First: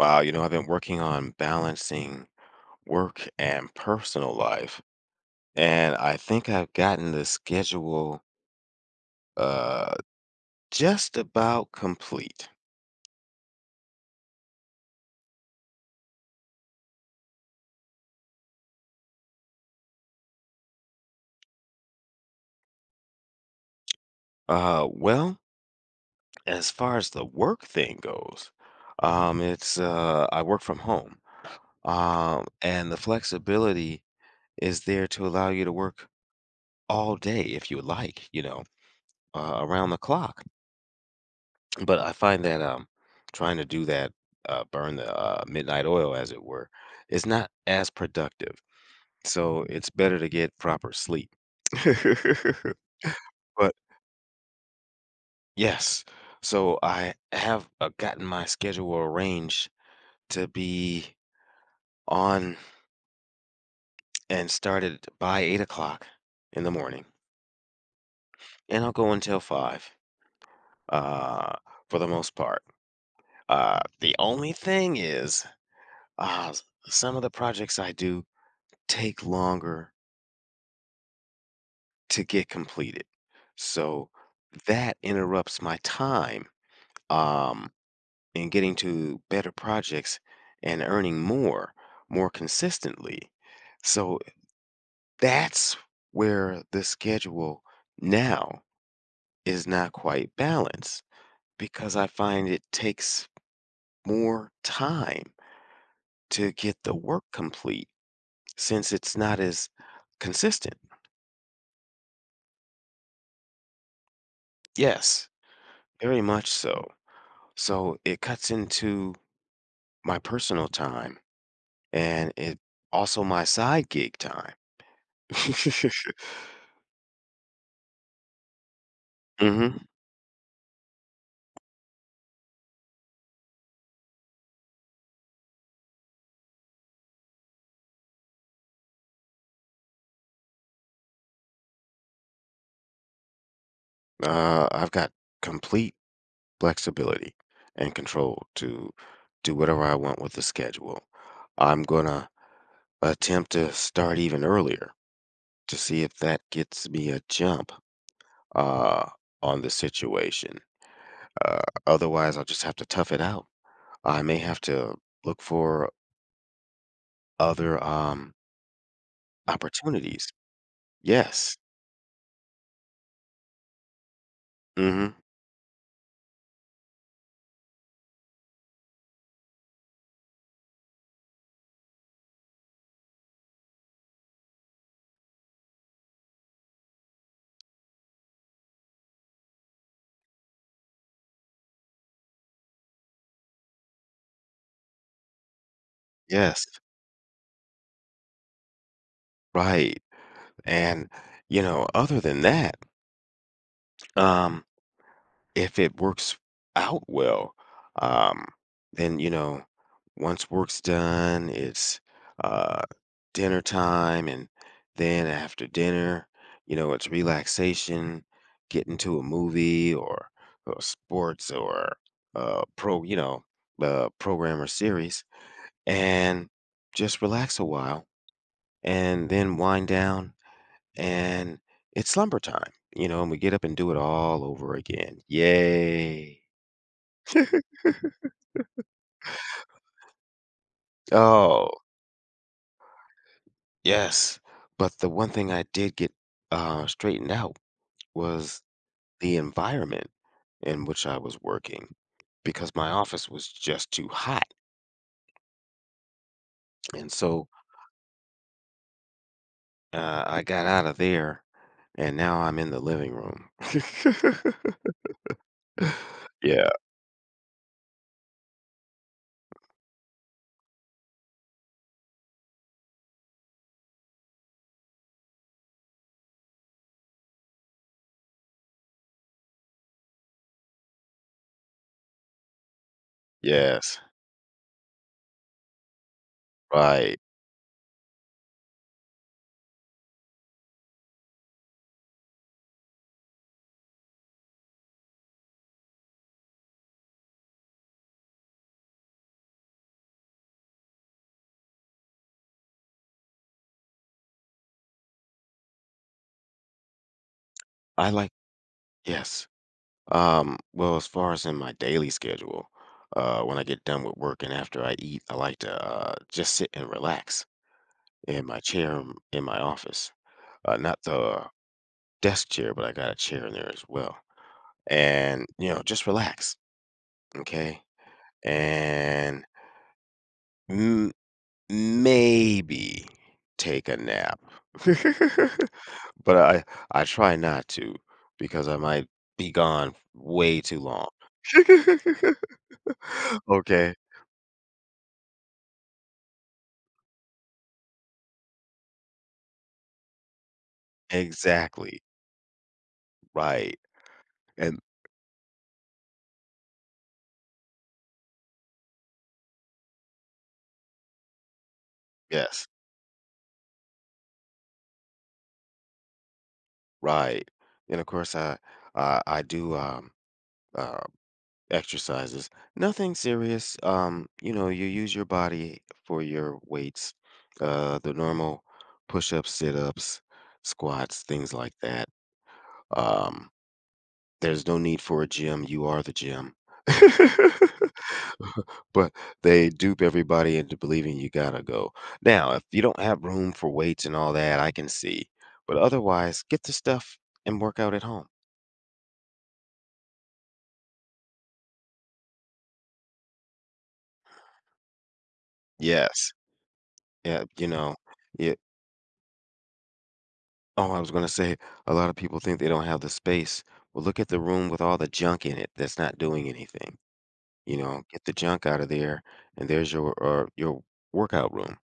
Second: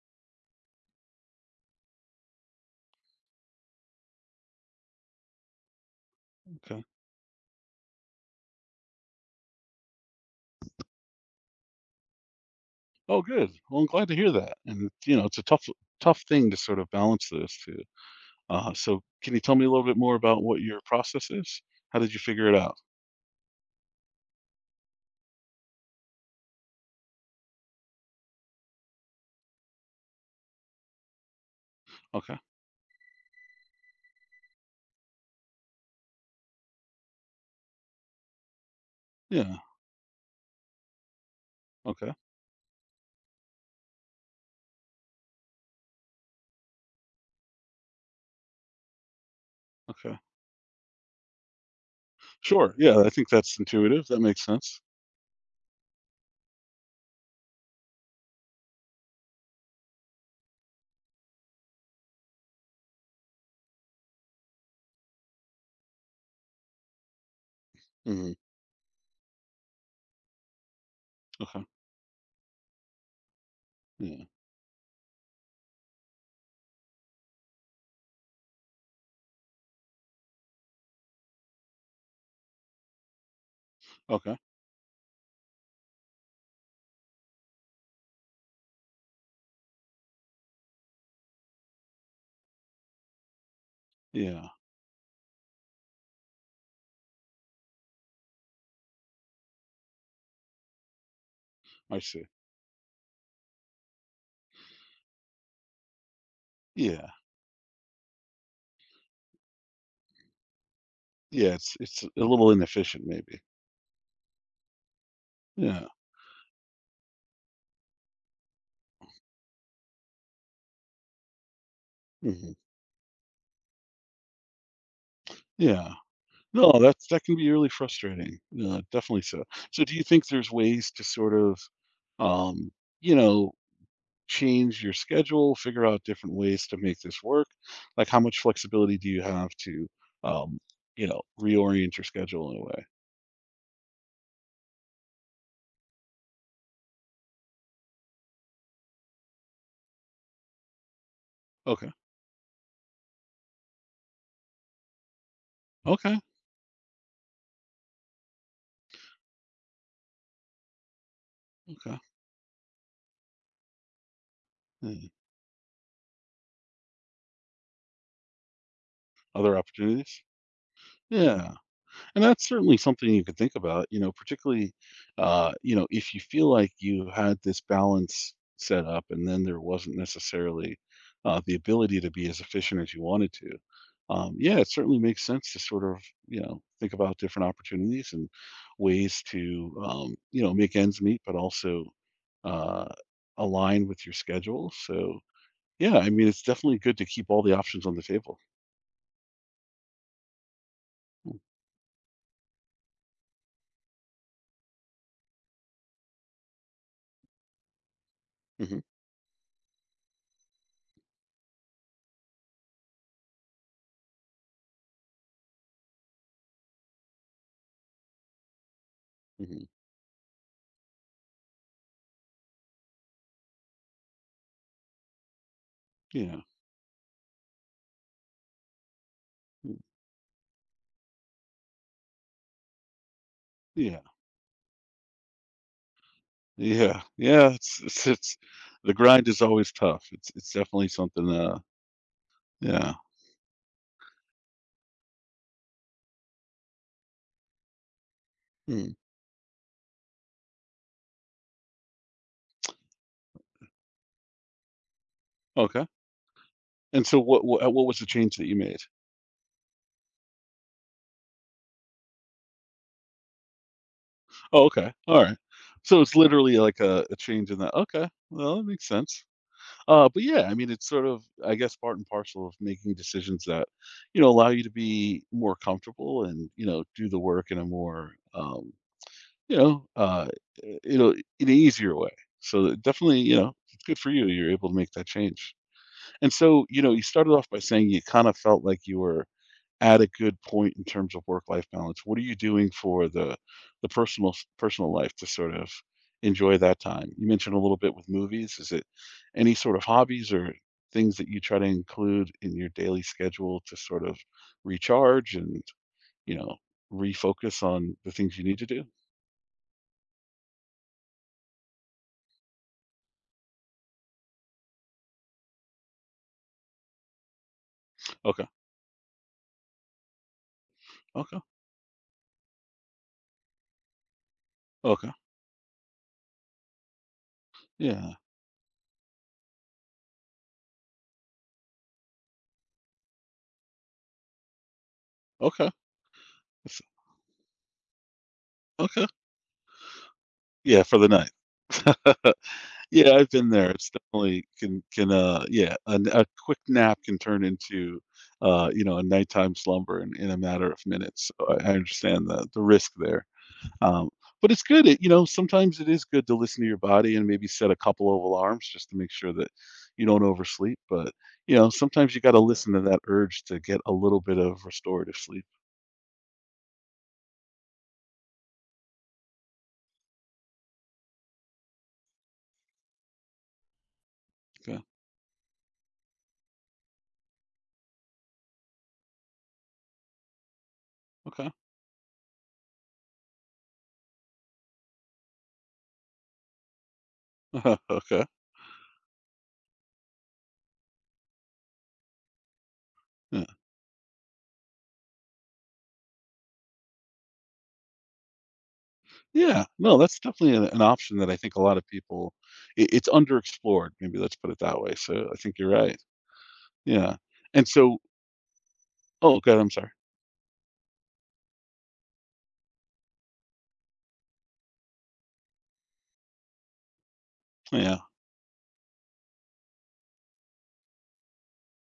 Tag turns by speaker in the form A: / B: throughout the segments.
A: Wow, you know, I've been working on balancing work and personal life, and I think I've
B: Okay.
A: gotten the schedule uh just about complete.
B: Oh, good. Well, I'm glad to hear that. And you know, it's a tough, tough thing to sort of balance those two. So, can you tell me a little bit more about what your process is? How did you figure it out?
A: Well, as far as the work thing goes, it's I work from home.
B: Okay.
A: And the flexibility is there to allow you to work all day if you like, you know,
B: Yeah.
A: around the clock. But I
B: Okay.
A: find that, trying to do that, burn the, midnight oil, as it were, is not as productive, so it's better
B: Okay.
A: to get proper sleep.
B: Sure. Yeah. I think that's
A: But
B: intuitive. That makes sense.
A: yes, so I have, gotten my schedule arranged to be on and started by 8 o'clock in the morning,
B: Hmm.
A: and I'll go until 5, uh,
B: Okay.
A: for the most part. The
B: Yeah.
A: only thing is, s some of the projects I do take longer to get completed. So
B: Okay.
A: that interrupts my time um, in getting to better projects and earning more consistently. So
B: Yeah.
A: that's where the schedule now is not quite balanced because
B: I
A: I
B: see.
A: find it takes more time to get the
B: Yeah.
A: work complete since it's not as consistent.
B: Yeah. It's a little inefficient, maybe.
A: Yes,
B: Yeah.
A: very much so. So it cuts into my personal time and
B: Hmm.
A: it also my side gig time.
B: Yeah. No, that can be really frustrating. Yeah, definitely so.
A: Mhm.
B: So, do you think there's ways to sort of um, you know, change your schedule, figure out different ways to make this work? Like, how much flexibility do you have to, um, reorient your schedule in a way?
A: I've got complete flexibility and control to do whatever I want with the schedule. I'm
B: Okay.
A: gonna attempt to start even earlier to see if
B: Okay.
A: that gets me a jump uh, on the situation. Uh,
B: Okay.
A: otherwise, I'll just have to tough it out. I may have to
B: Hmm.
A: look for other
B: Other opportunities?
A: opportunities.
B: Yeah.
A: Yes.
B: And that's certainly something you could think about, you know, particularly,
A: Hmm.
B: if you feel like you had this balance set up and then there wasn't necessarily the ability to be as efficient as you wanted to. Yeah, it certainly makes sense to sort of, think about different opportunities and ways to, make ends meet, but also uh, align with your schedule. So, yeah, I mean, it's
A: Yes.
B: definitely good to keep all the options on the table.
A: Right, and,
B: Mm,
A: you know, other than that, um, if it works out well, um,
B: mhm,
A: then, you know, once work's done, it's, uh, dinner time, and then after dinner, you know, it's relaxation, getting to a
B: mhm.
A: movie or sports or, uh, pro you know, program or series,
B: Yeah,
A: and just relax a while, and then
B: mm,
A: wind down and it's slumber time, you know, and we get up and do it
B: yeah.
A: all over again. Yay.
B: Yeah, yeah, it's the grind is always tough. It's definitely something,
A: Oh,
B: yeah.
A: yes. But the one thing I did get straightened out was
B: Hmm,
A: the environment in which I was working because my office was just too hot.
B: okay. And
A: And
B: so
A: so
B: what was the change that you made?
A: I got out of there and now I'm in the living room.
B: Oh, okay, alright. So it's literally
A: Yeah.
B: like a change in that okay, well, that makes sense. But yeah, I mean, it's sort of, I guess, part and parcel of making decisions that, allow you to be more comfortable and, do the work in a more, you know, uh, you know, in an easier way. So that definitely, it's good
A: Yes.
B: for you. You're able to make that change. And so, you
A: Right.
B: started off by saying you kind of felt like you were at a good point in terms of work-life balance. What are you doing for the personal life to sort of enjoy that time? You mentioned a little bit with movies. Is it any sort of hobbies or things that you try to include in your daily schedule to sort of recharge and, you know, refocus on
A: I
B: the
A: like,
B: things you need to do?
A: yes. Well, as far as in my daily schedule, when I get done with work and after I eat, I like to just sit and relax in
B: Okay.
A: my chair in my office. Not
B: Okay.
A: the desk chair, but I got a chair in there as well.
B: Okay.
A: And, you know, just relax, okay?
B: Yeah.
A: And m maybe take a nap.
B: Okay.
A: But I
B: That's-
A: I try not to because I might
B: Okay.
A: be gone way too
B: Yeah, for
A: long.
B: the night. Yeah, I've been there. It's
A: Okay.
B: definitely can, yeah, a quick nap can turn into, a nighttime slumber in a matter of minutes, so I
A: Exactly,
B: understand the risk there.
A: right,
B: Um, but it's
A: and
B: good, sometimes it is good to listen to your body and maybe set a couple of alarms just to make sure that you don't oversleep, but, sometimes you gotta
A: yes,
B: listen to that urge to get a little bit of restorative sleep.
A: right, and of course, I do, uh, exercises. Nothing serious, you know,
B: Okay.
A: you use your body for your weights, the normal push-ups, sit-ups, squats,
B: Okay.
A: things like that, um there's no need for a gym, you are the gym.
B: Okay.
A: But they dupe everybody into believing you gotta go. Now, if you don't have room for weights and all that, I can see, but otherwise, get the stuff and work out at home.
B: Yeah, no, that's definitely an option that I think a lot of people it's underexplored, maybe let's put it that way, so I think you're right.
A: Yes.
B: Yeah,
A: Yeah,
B: and
A: you know, yeah,
B: oh, God, I'm sorry.
A: oh, I was gonna say, a lot of people think they don't have the space. Well, look at the room with all the junk in it that's not doing anything, you
B: Yeah.
A: know? Get the junk out of there, and there's your, workout room.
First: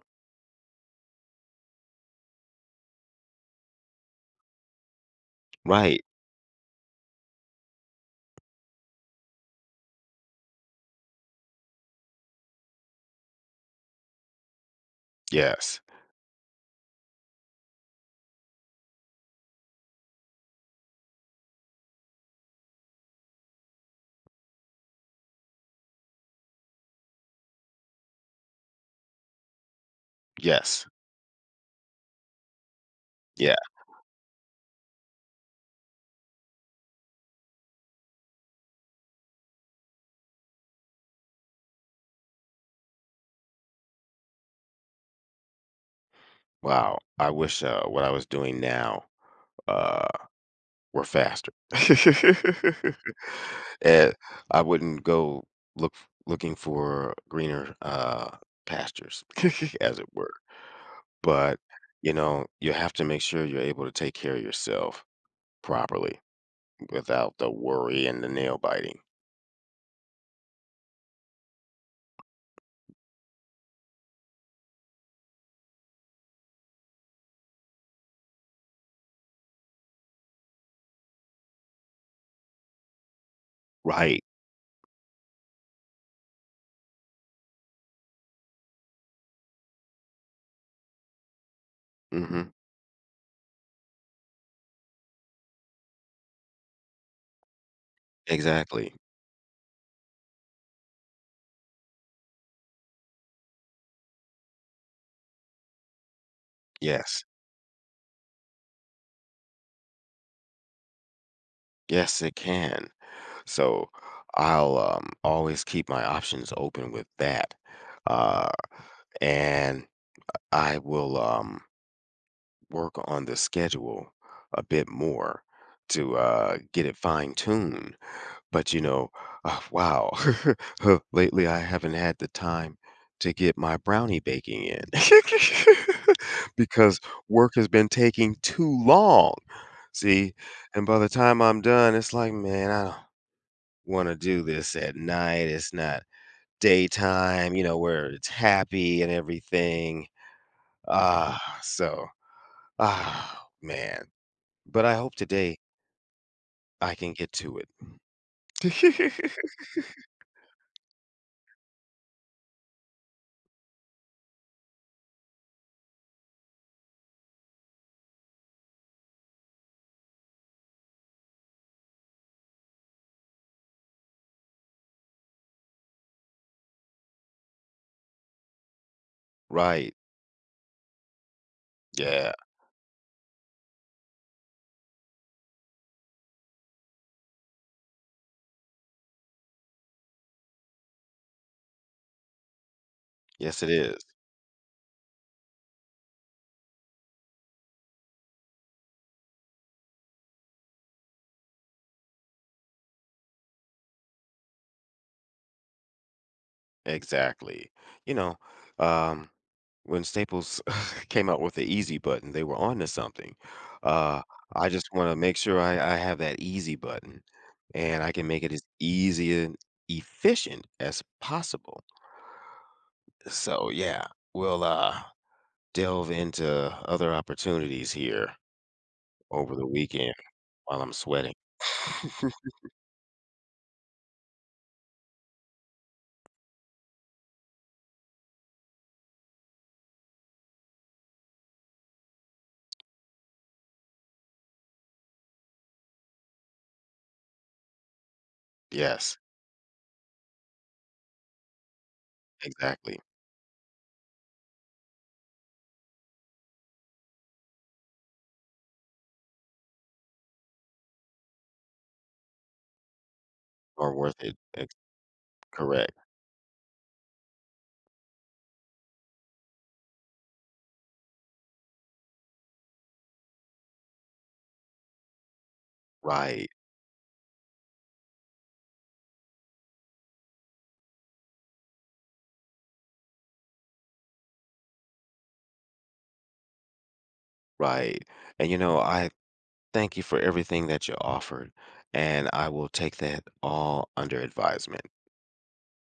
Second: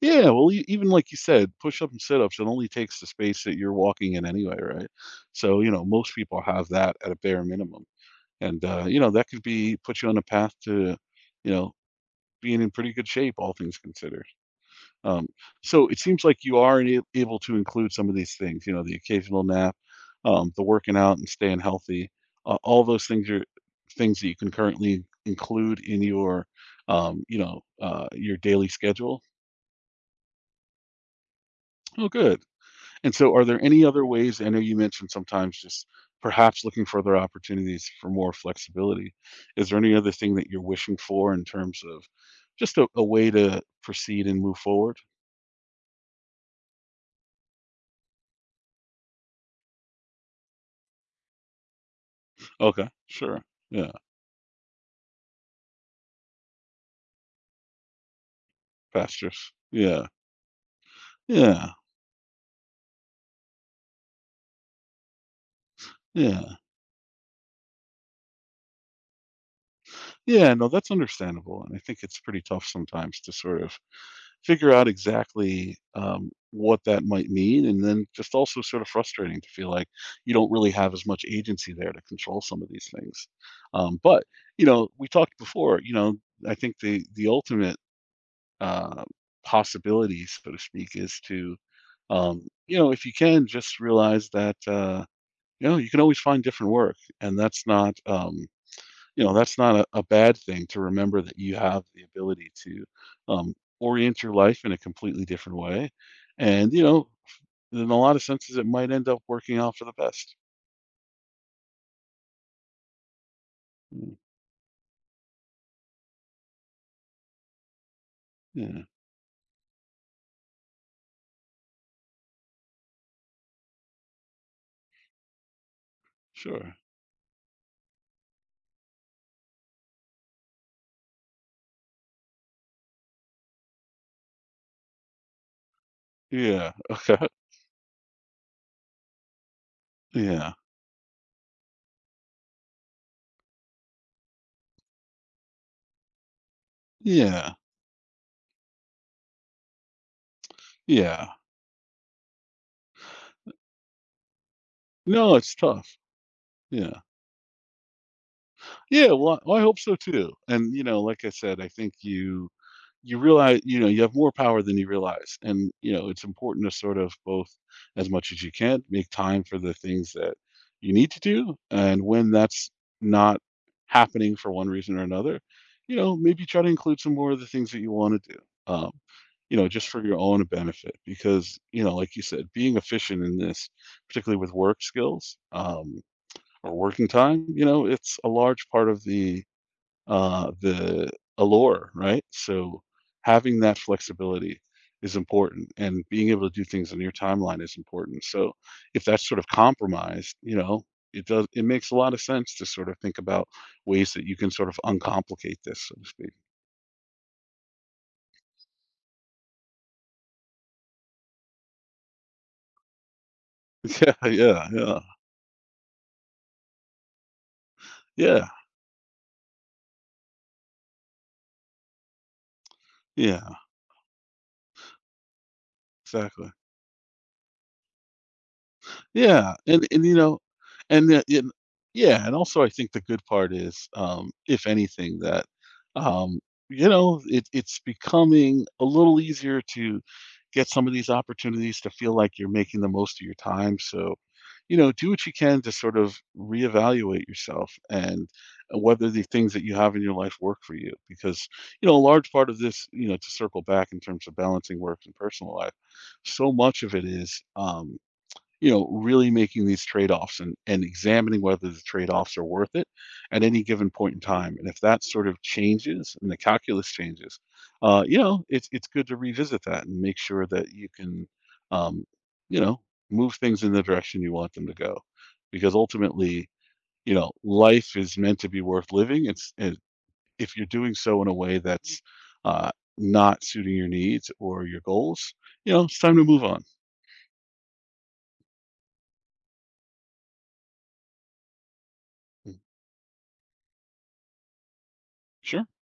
B: Yeah, well, e even like you said, push-up and sit-ups, it only takes the space that you're walking in anyway, right? So,
A: Right.
B: most people have that at a bare minimum, and, that could be put you on a path to, you know, being in pretty good shape, all things considered. Um,
A: Yes.
B: so it seems like you are able to include some of these things, you know, the occasional nap, the working out and staying healthy. All those things are things that you can currently include in your daily schedule.
A: Yes.
B: Oh, good. And so, are
A: Yeah.
B: there any other ways? I know you mentioned sometimes just perhaps looking for other opportunities for more flexibility. Is there any other thing that you're wishing for in terms of just a way to proceed and move forward?
A: Wow, I wish, what I was doing now, uh, were faster.
B: Okay, sure. Yeah.
A: And I wouldn't go looking for greener, pastures,
B: Pastures.
A: as it
B: Yeah.
A: were, but,
B: Yeah.
A: you know, you have to make sure you're able to take care of yourself properly
B: Yeah.
A: without the worry and the nail biting.
B: Yeah, no, that's understandable, and I think it's pretty tough sometimes to sort of figure out exactly, what that might mean, and then just also sort of frustrating to feel like you don't really have as much agency there to control some of these things.
A: Right,
B: But, we talked before, I think the ultimate, uh, possibility, so to speak, is to,
A: mhm,
B: if you can, just realize that, you can always find different work, and
A: exactly,
B: that's not a bad thing to remember that you have the ability to um, orient your life in a completely different way. And,
A: yes.
B: in a lot of senses, it might end up working out for the best.
A: Yes, it can. So,
B: Mm,
A: I'll, always keep my options open with that, uh
B: yeah,
A: and I will work on the schedule a bit more to
B: sure.
A: get it fine tuned. But you know, wow, huh, lately I haven't had the time to get my brownie baking in
B: Yeah.
A: because
B: Okay.
A: work has been taking too long. See,
B: Yeah.
A: and by the time I'm done, it's like, man, I don't want to do this at night. It's not daytime,
B: Yeah.
A: you know, where it's happy and everything.
B: Yeah.
A: Ah, so, ah, man. But I hope
B: No, it's
A: today
B: tough.
A: I
B: Yeah.
A: can get to it.
B: Yeah. Well, I hope so too. And, like I said, I think you realize you have more power than you realize and it's important to sort of both as much as you can make time for the things that you need to do and when that's not happening for one reason or another maybe try to include some more of the things that you want to do um, just
A: Right.
B: for your own benefit because like you
A: Yeah.
B: said being efficient in this particularly with work skills or working time it's a large part of the allure, right? So having
A: Yes, it
B: that
A: is.
B: flexibility is important, and being able to do things on your timeline is important. So if that's sort of compromised, it makes a lot of sense to sort of think about ways that you can sort of uncomplicate this, so to speak.
A: Exactly. You know, um, when Staples came out with the easy button, they were on to something.
B: Yeah,
A: Uh, I
B: yeah,
A: just
B: yeah,
A: want to make sure I have that easy button and I can make
B: yeah,
A: it as easy and efficient as possible.
B: yeah,
A: So, yeah, we'll delve into
B: exactly.
A: other opportunities here
B: Yeah,
A: over the
B: and,
A: weekend.
B: you know,
A: While I'm
B: and the
A: sweating.
B: and yeah, and also I think the good part is, if anything, that, um, it's becoming a little easier to get some of these opportunities to feel like you're making the most of your time, so, do what you can to sort of reevaluate yourself and whether
A: Yes,
B: the things that you have in your life work for you, because, a large part of this,
A: exactly.
B: to circle back in terms of balancing work and personal life, so much of it is, really making these trade-offs and examining whether the trade-offs are worth it at any given
A: More
B: point in
A: worth it.
B: time. And
A: Ex
B: if that sort of
A: Correct.
B: changes and the calculus changes, it's good to revisit that and make sure that you can, um, you know, move things in the direction you want them to go, because
A: Right,
B: ultimately, life is meant to be worth living. It's and if you're doing so in a way that's uh, not suiting your needs or your goals, it's time to move on.
A: right. And, you know, I thank you for everything that you offered, and I
B: Mm.
A: will take that all under advisement.
B: Sure.